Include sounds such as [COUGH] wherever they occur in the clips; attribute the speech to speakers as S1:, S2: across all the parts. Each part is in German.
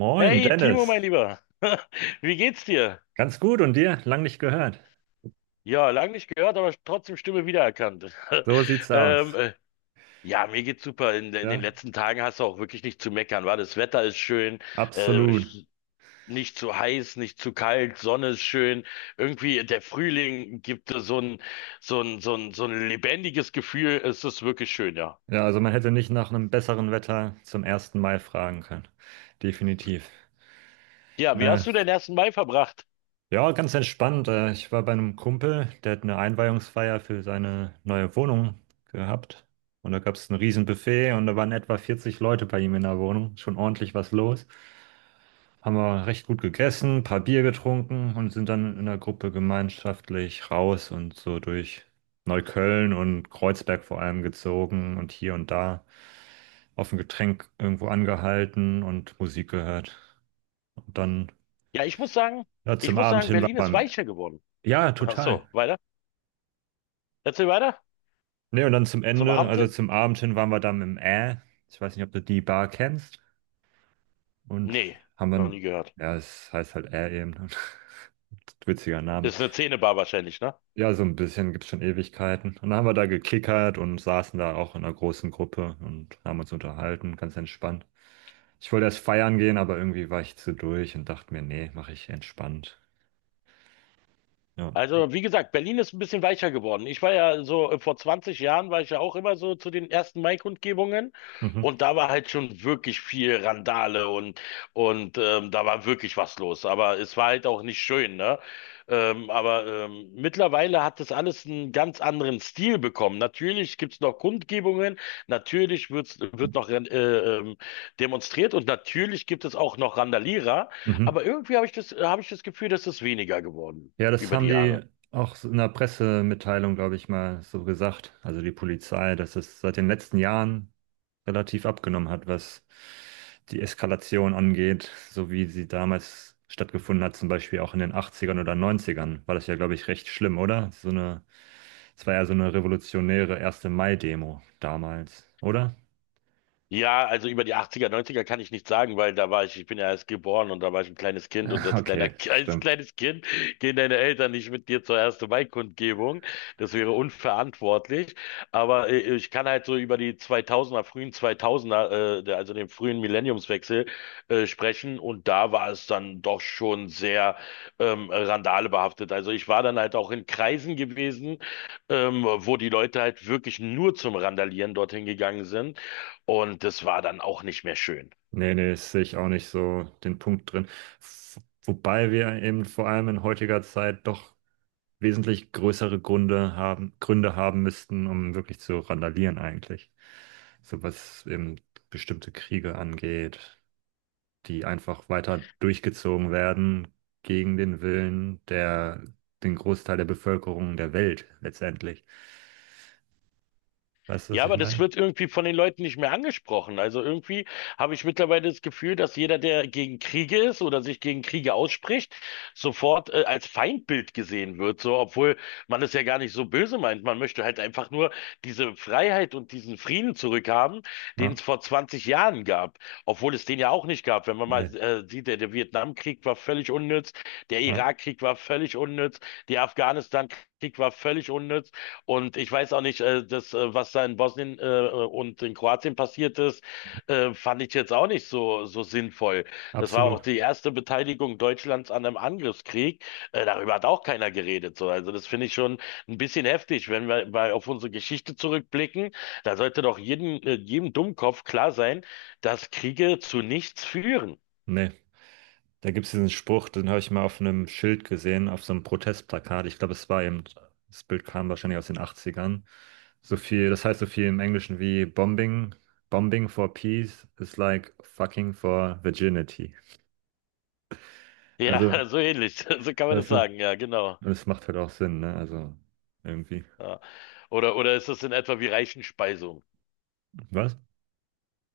S1: Moin,
S2: Hey Timo, mein
S1: Dennis.
S2: Lieber, [LAUGHS] wie geht's dir?
S1: Ganz gut und dir? Lang nicht gehört.
S2: Ja, lang nicht gehört, aber trotzdem Stimme wiedererkannt. [LAUGHS]
S1: So sieht's
S2: Ähm,
S1: aus.
S2: äh, ja, mir geht's super. In den
S1: Ja,
S2: letzten Tagen hast du auch wirklich nicht zu meckern, war? Das Wetter ist schön, äh,
S1: absolut.
S2: nicht zu heiß, nicht zu kalt, Sonne ist schön. Irgendwie der Frühling gibt dir so ein lebendiges Gefühl. Es ist wirklich schön, ja.
S1: Ja, also man hätte nicht nach einem besseren Wetter zum ersten Mai fragen können. Definitiv.
S2: Ja, wie
S1: Äh,
S2: hast du den ersten Mai verbracht?
S1: ja, ganz entspannt. Ich war bei einem Kumpel, der hat eine Einweihungsfeier für seine neue Wohnung gehabt. Und da gab es ein Riesenbuffet und da waren etwa 40 Leute bei ihm in der Wohnung. Schon ordentlich was los. Haben wir recht gut gegessen, ein paar Bier getrunken und sind dann in der Gruppe gemeinschaftlich raus und so durch Neukölln und Kreuzberg vor allem gezogen und hier und da auf ein Getränk irgendwo angehalten und Musik gehört. Und dann
S2: Ja, ich muss sagen,
S1: ja,
S2: ich
S1: zum
S2: muss
S1: Abend
S2: sagen,
S1: hin
S2: Berlin ist
S1: waren wir im,
S2: weicher geworden.
S1: Ja,
S2: Ach
S1: total.
S2: so, weiter? Erzähl weiter
S1: Nee, und dann zum
S2: zum
S1: Ende,
S2: Abend
S1: also
S2: hin.
S1: zum Abend hin waren wir dann im. Ich weiß nicht, ob du die Bar kennst. Und
S2: Nee,
S1: haben
S2: noch nie
S1: dann,
S2: gehört.
S1: ja, es heißt halt eben. [LAUGHS] Witziger Name.
S2: Ist eine Zähnebar wahrscheinlich, ne?
S1: Ja, so ein bisschen, gibt's schon Ewigkeiten. Und dann haben wir da gekickert und saßen da auch in einer großen Gruppe und haben uns unterhalten, ganz entspannt. Ich wollte erst feiern gehen, aber irgendwie war ich zu durch und dachte mir, nee, mache ich entspannt. Ja.
S2: Also, wie gesagt, Berlin ist ein bisschen weicher geworden. Ich war ja so, vor 20 Jahren war ich ja auch immer so zu den ersten Mai-Kundgebungen
S1: Mhm.
S2: und da war halt schon wirklich viel Randale und da war wirklich was los. Aber es war halt auch nicht schön, ne? Aber mittlerweile hat das alles einen ganz anderen Stil bekommen. Natürlich gibt es noch Kundgebungen, natürlich wird noch demonstriert und natürlich gibt es auch noch Randalierer,
S1: Mhm.
S2: aber irgendwie habe ich das Gefühl, dass es weniger geworden
S1: Ja, das
S2: über die
S1: haben die
S2: Jahre.
S1: auch so in der Pressemitteilung, glaube ich, mal so gesagt. Also die Polizei, dass es seit den letzten Jahren relativ abgenommen hat, was die Eskalation angeht, so wie sie damals stattgefunden hat, zum Beispiel auch in den 80ern oder 90ern, war das ja, glaube ich, recht schlimm, oder? Es war ja so eine revolutionäre 1. Mai-Demo damals, oder?
S2: Ja, also über die 80er, 90er kann ich nichts sagen, weil ich bin ja erst geboren und da war ich ein kleines Kind und
S1: [LAUGHS] Okay,
S2: [LAUGHS] als
S1: stimmt.
S2: kleines Kind gehen deine Eltern nicht mit dir zur ersten Mai-Kundgebung. Das wäre unverantwortlich. Aber ich kann halt so über die 2000er, frühen 2000er, also den frühen Millenniumswechsel, sprechen und da war es dann doch schon sehr randalebehaftet. Also ich war dann halt auch in Kreisen gewesen, wo die Leute halt wirklich nur zum Randalieren dorthin gegangen sind. Und das war dann auch nicht mehr schön.
S1: Nee, nee, das sehe ich auch nicht so den Punkt drin. F- Wobei wir eben vor allem in heutiger Zeit doch wesentlich größere Gründe haben, müssten, um wirklich zu randalieren eigentlich. So was eben bestimmte Kriege angeht, die einfach weiter durchgezogen werden gegen den Willen der, den Großteil der Bevölkerung der Welt letztendlich. Weißt du, was
S2: Ja,
S1: ich
S2: aber das
S1: meine?
S2: wird irgendwie von den Leuten nicht mehr angesprochen. Also irgendwie habe ich mittlerweile das Gefühl, dass jeder, der gegen Kriege ist oder sich gegen Kriege ausspricht, sofort als Feindbild gesehen wird. So, obwohl man es ja gar nicht so böse meint. Man möchte halt einfach nur diese Freiheit und diesen Frieden zurückhaben, den
S1: Ja,
S2: es vor 20 Jahren gab. Obwohl es den ja auch nicht gab. Wenn man mal
S1: nee,
S2: sieht, der Vietnamkrieg war völlig unnütz. Der
S1: ja,
S2: Irakkrieg war völlig unnütz, die Afghanistan-Krieg war völlig unnütz und ich weiß auch nicht, was da in Bosnien und in Kroatien passiert ist, fand ich jetzt auch nicht so, so sinnvoll. Das war
S1: absolut.
S2: auch die erste Beteiligung Deutschlands an einem Angriffskrieg. Darüber hat auch keiner geredet. So. Also das finde ich schon ein bisschen heftig, wenn wir mal auf unsere Geschichte zurückblicken. Da sollte doch jedem Dummkopf klar sein, dass Kriege zu nichts führen.
S1: Nee. Da gibt es diesen Spruch, den habe ich mal auf einem Schild gesehen, auf so einem Protestplakat. Ich glaube, es war eben, das Bild kam wahrscheinlich aus den Achtzigern. So viel, das heißt so viel im Englischen wie Bombing, Bombing for Peace is like fucking for virginity.
S2: Ja,
S1: Also,
S2: [LAUGHS] so ähnlich. [LAUGHS] So kann man das
S1: weißt du,
S2: sagen. Ja, genau.
S1: das macht halt auch Sinn, ne? Also, irgendwie.
S2: Ja. Oder ist das in etwa wie Reichenspeisung?
S1: Was?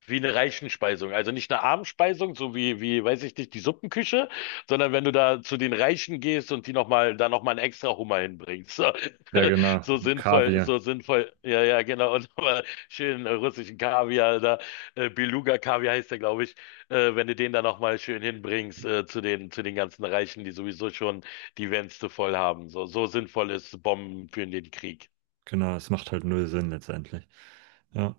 S2: Wie eine Reichenspeisung. Also nicht eine Abendspeisung, weiß ich nicht, die Suppenküche, sondern wenn du da zu den Reichen gehst und da nochmal einen extra Hummer hinbringst. So,
S1: Ja,
S2: [LAUGHS]
S1: genau.
S2: so
S1: Und
S2: sinnvoll,
S1: Kaviar.
S2: so sinnvoll. Ja, ja, genau. Und nochmal schön russischen Kaviar, da, Beluga-Kaviar heißt der, glaube ich. Wenn du den da nochmal schön hinbringst, zu den ganzen Reichen, die sowieso schon die Wänste voll haben. So, so sinnvoll ist Bomben für den Krieg.
S1: Genau, es macht halt null Sinn letztendlich. Ja.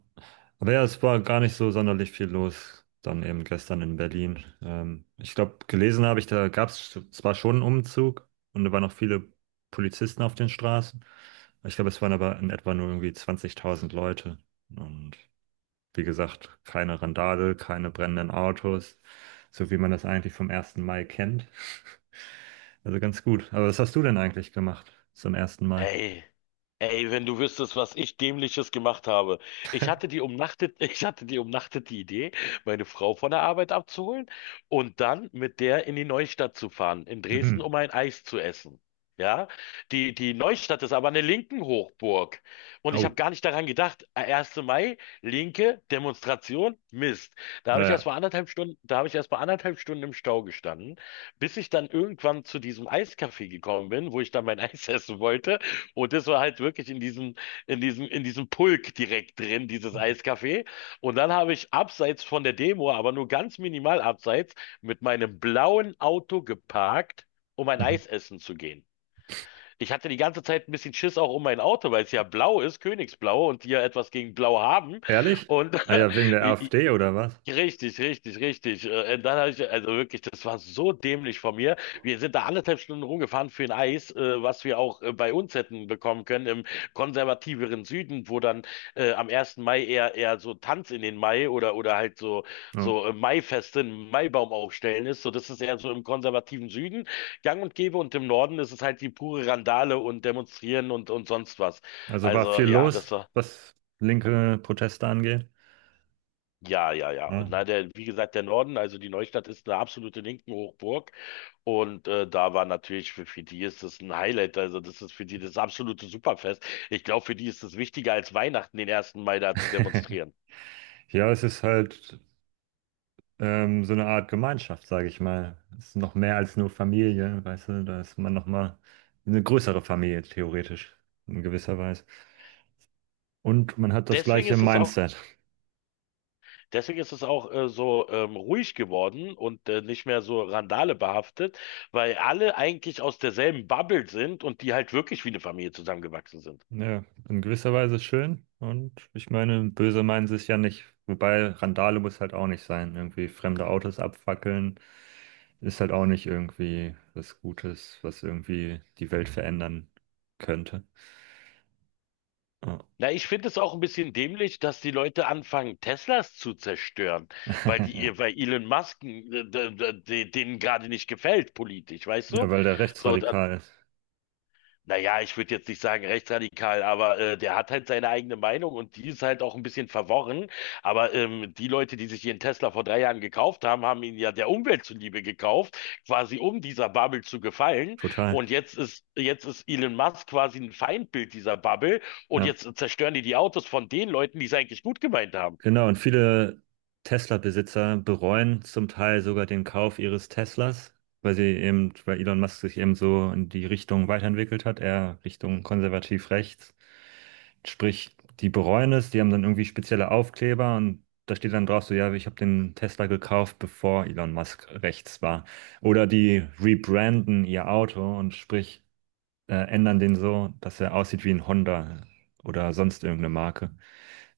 S1: Aber ja, es war gar nicht so sonderlich viel los, dann eben gestern in Berlin. Ich glaube, gelesen habe ich, da gab es zwar schon einen Umzug und da waren noch viele Polizisten auf den Straßen. Ich glaube, es waren aber in etwa nur irgendwie 20.000 Leute. Und wie gesagt, keine Randale, keine brennenden Autos, so wie man das eigentlich vom ersten Mai kennt. [LAUGHS] Also ganz gut. Aber was hast du denn eigentlich gemacht zum ersten Mai?
S2: Ey, ey, wenn du wüsstest, was ich Dämliches gemacht habe. Ich hatte die umnachtet, [LAUGHS] ich hatte die umnachtete Idee, meine Frau von der Arbeit abzuholen und dann mit der in die Neustadt zu fahren, in Dresden,
S1: Mhm.
S2: um ein Eis zu essen. Ja, die Neustadt ist aber eine linken Hochburg. Und ich
S1: Oh,
S2: habe gar nicht daran gedacht, 1. Mai, linke Demonstration, Mist.
S1: naja.
S2: Da habe ich erst mal anderthalb Stunden im Stau gestanden, bis ich dann irgendwann zu diesem Eiscafé gekommen bin, wo ich dann mein [LAUGHS] Eis essen wollte. Und das war halt wirklich in diesem Pulk direkt drin, dieses Eiscafé. Und dann habe ich abseits von der Demo, aber nur ganz minimal abseits, mit meinem blauen Auto geparkt, um ein
S1: Mhm.
S2: Eis essen zu gehen. Ich hatte die ganze Zeit ein bisschen Schiss auch um mein Auto, weil es ja blau ist, Königsblau, und die ja etwas gegen Blau haben.
S1: Ehrlich?
S2: Und
S1: Ah
S2: [LAUGHS]
S1: ja, wegen der AfD oder was?
S2: richtig, richtig, richtig. Und dann habe ich, also wirklich, das war so dämlich von mir. Wir sind da anderthalb Stunden rumgefahren für ein Eis, was wir auch bei uns hätten bekommen können im konservativeren Süden, wo dann am ersten Mai eher so Tanz in den Mai oder halt so
S1: Ja.
S2: so äh, Maifeste, einen Maibaum aufstellen ist. So, das ist eher so im konservativen Süden gang und gäbe und im Norden ist es halt die pure Randale und Demonstrieren und sonst was.
S1: Also war
S2: Also
S1: viel
S2: ja, das
S1: los,
S2: war
S1: was linke Proteste angeht.
S2: ja, ja, ja. Und
S1: Ja,
S2: na, der, wie gesagt, der Norden, also die Neustadt ist eine absolute linken Hochburg. Und da war natürlich, für die ist das ein Highlight. Also das ist für die das absolute Superfest. Ich glaube, für die ist es wichtiger als Weihnachten, den ersten Mai da zu
S1: [LAUGHS]
S2: demonstrieren.
S1: ja, es ist halt so eine Art Gemeinschaft, sage ich mal. Es ist noch mehr als nur Familie, weißt du, da ist man nochmal eine größere Familie, theoretisch, in gewisser Weise. Und man hat das
S2: Deswegen
S1: gleiche
S2: ist es auch,
S1: Mindset.
S2: deswegen ist es auch so ruhig geworden und nicht mehr so Randale behaftet, weil alle eigentlich aus derselben Bubble sind und die halt wirklich wie eine Familie zusammengewachsen sind.
S1: Ja, in gewisser Weise schön. Und ich meine, böse meinen sie es ja nicht. Wobei Randale muss halt auch nicht sein. Irgendwie fremde Autos abfackeln ist halt auch nicht irgendwie was Gutes, was irgendwie die Welt verändern könnte. Ja,
S2: Na, ich finde es auch ein bisschen dämlich, dass die Leute anfangen, Teslas zu zerstören, weil
S1: [LAUGHS]
S2: die,
S1: ja,
S2: ihr- weil Elon Musk denen gerade nicht gefällt politisch, weißt du?
S1: weil der
S2: So,
S1: rechtsradikal ist.
S2: naja, ich würde jetzt nicht sagen rechtsradikal, aber der hat halt seine eigene Meinung und die ist halt auch ein bisschen verworren. Aber die Leute, die sich ihren Tesla vor 3 Jahren gekauft haben, haben ihn ja der Umwelt zuliebe gekauft, quasi um dieser Bubble zu gefallen.
S1: Total.
S2: Und jetzt ist Elon Musk quasi ein Feindbild dieser Bubble und
S1: Ja.
S2: jetzt zerstören die die Autos von den Leuten, die es eigentlich gut gemeint haben.
S1: Genau, und viele Tesla-Besitzer bereuen zum Teil sogar den Kauf ihres Teslas, weil weil Elon Musk sich eben so in die Richtung weiterentwickelt hat, eher Richtung konservativ rechts. Sprich, die bereuen es, die haben dann irgendwie spezielle Aufkleber und da steht dann drauf so: ja, ich habe den Tesla gekauft, bevor Elon Musk rechts war. Oder die rebranden ihr Auto und sprich, ändern den so, dass er aussieht wie ein Honda oder sonst irgendeine Marke.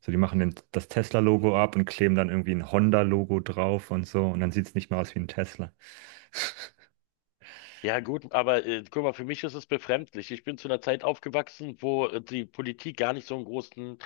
S1: So, die machen den, das Tesla-Logo ab und kleben dann irgendwie ein Honda-Logo drauf und so. Und dann sieht es nicht mehr aus wie ein Tesla. [LAUGHS]
S2: Ja gut, aber guck mal, für mich ist es befremdlich. Ich bin zu einer Zeit aufgewachsen, wo die Politik gar nicht so einen großen,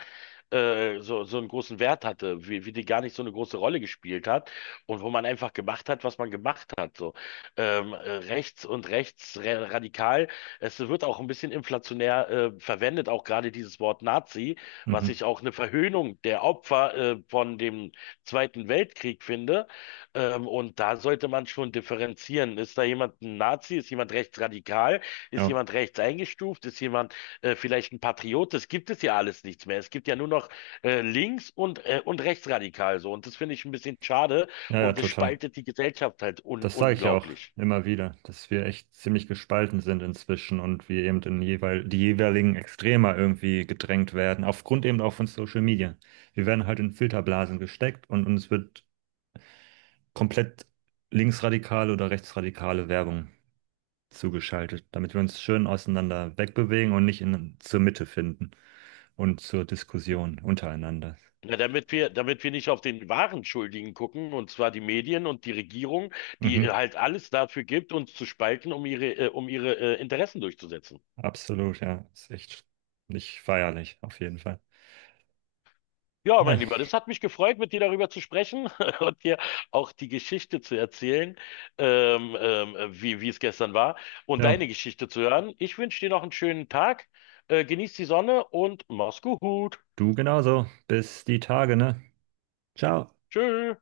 S2: so einen großen Wert hatte, wie die gar nicht so eine große Rolle gespielt hat und wo man einfach gemacht hat, was man gemacht hat. So rechts und radikal. Es wird auch ein bisschen inflationär verwendet, auch gerade dieses Wort Nazi, was
S1: Mhm.
S2: ich auch eine Verhöhnung der Opfer von dem Zweiten Weltkrieg finde, und da sollte man schon differenzieren. Ist da jemand ein Nazi? Ist jemand rechtsradikal? Ist
S1: Ja.
S2: jemand rechts eingestuft? Ist jemand vielleicht ein Patriot? Das gibt es ja alles nichts mehr. Es gibt ja nur noch links und und rechtsradikal so. Und das finde ich ein bisschen schade.
S1: Ja, ja,
S2: Und das
S1: total.
S2: spaltet die Gesellschaft halt un
S1: Das sage ich ja auch
S2: unglaublich.
S1: immer wieder, dass wir echt ziemlich gespalten sind inzwischen und wir eben in jeweil, die jeweiligen Extremer irgendwie gedrängt werden, aufgrund eben auch von Social Media. Wir werden halt in Filterblasen gesteckt und uns wird komplett linksradikale oder rechtsradikale Werbung zugeschaltet, damit wir uns schön auseinander wegbewegen und nicht in, zur Mitte finden und zur Diskussion untereinander.
S2: Na, damit wir nicht auf den wahren Schuldigen gucken, und zwar die Medien und die Regierung, die
S1: Mhm,
S2: halt alles dafür gibt, uns zu spalten, um ihre Interessen durchzusetzen.
S1: absolut, ja. Ist echt nicht feierlich, auf jeden Fall.
S2: Ja,
S1: Ja,
S2: mein Lieber, das hat mich gefreut, mit dir darüber zu sprechen [LAUGHS] und dir auch die Geschichte zu erzählen, wie es gestern war und deine
S1: ja,
S2: Geschichte zu hören. Ich wünsche dir noch einen schönen Tag, genieß die Sonne und mach's gut.
S1: du genauso. Bis die Tage, ne? Ciao.
S2: Tschö.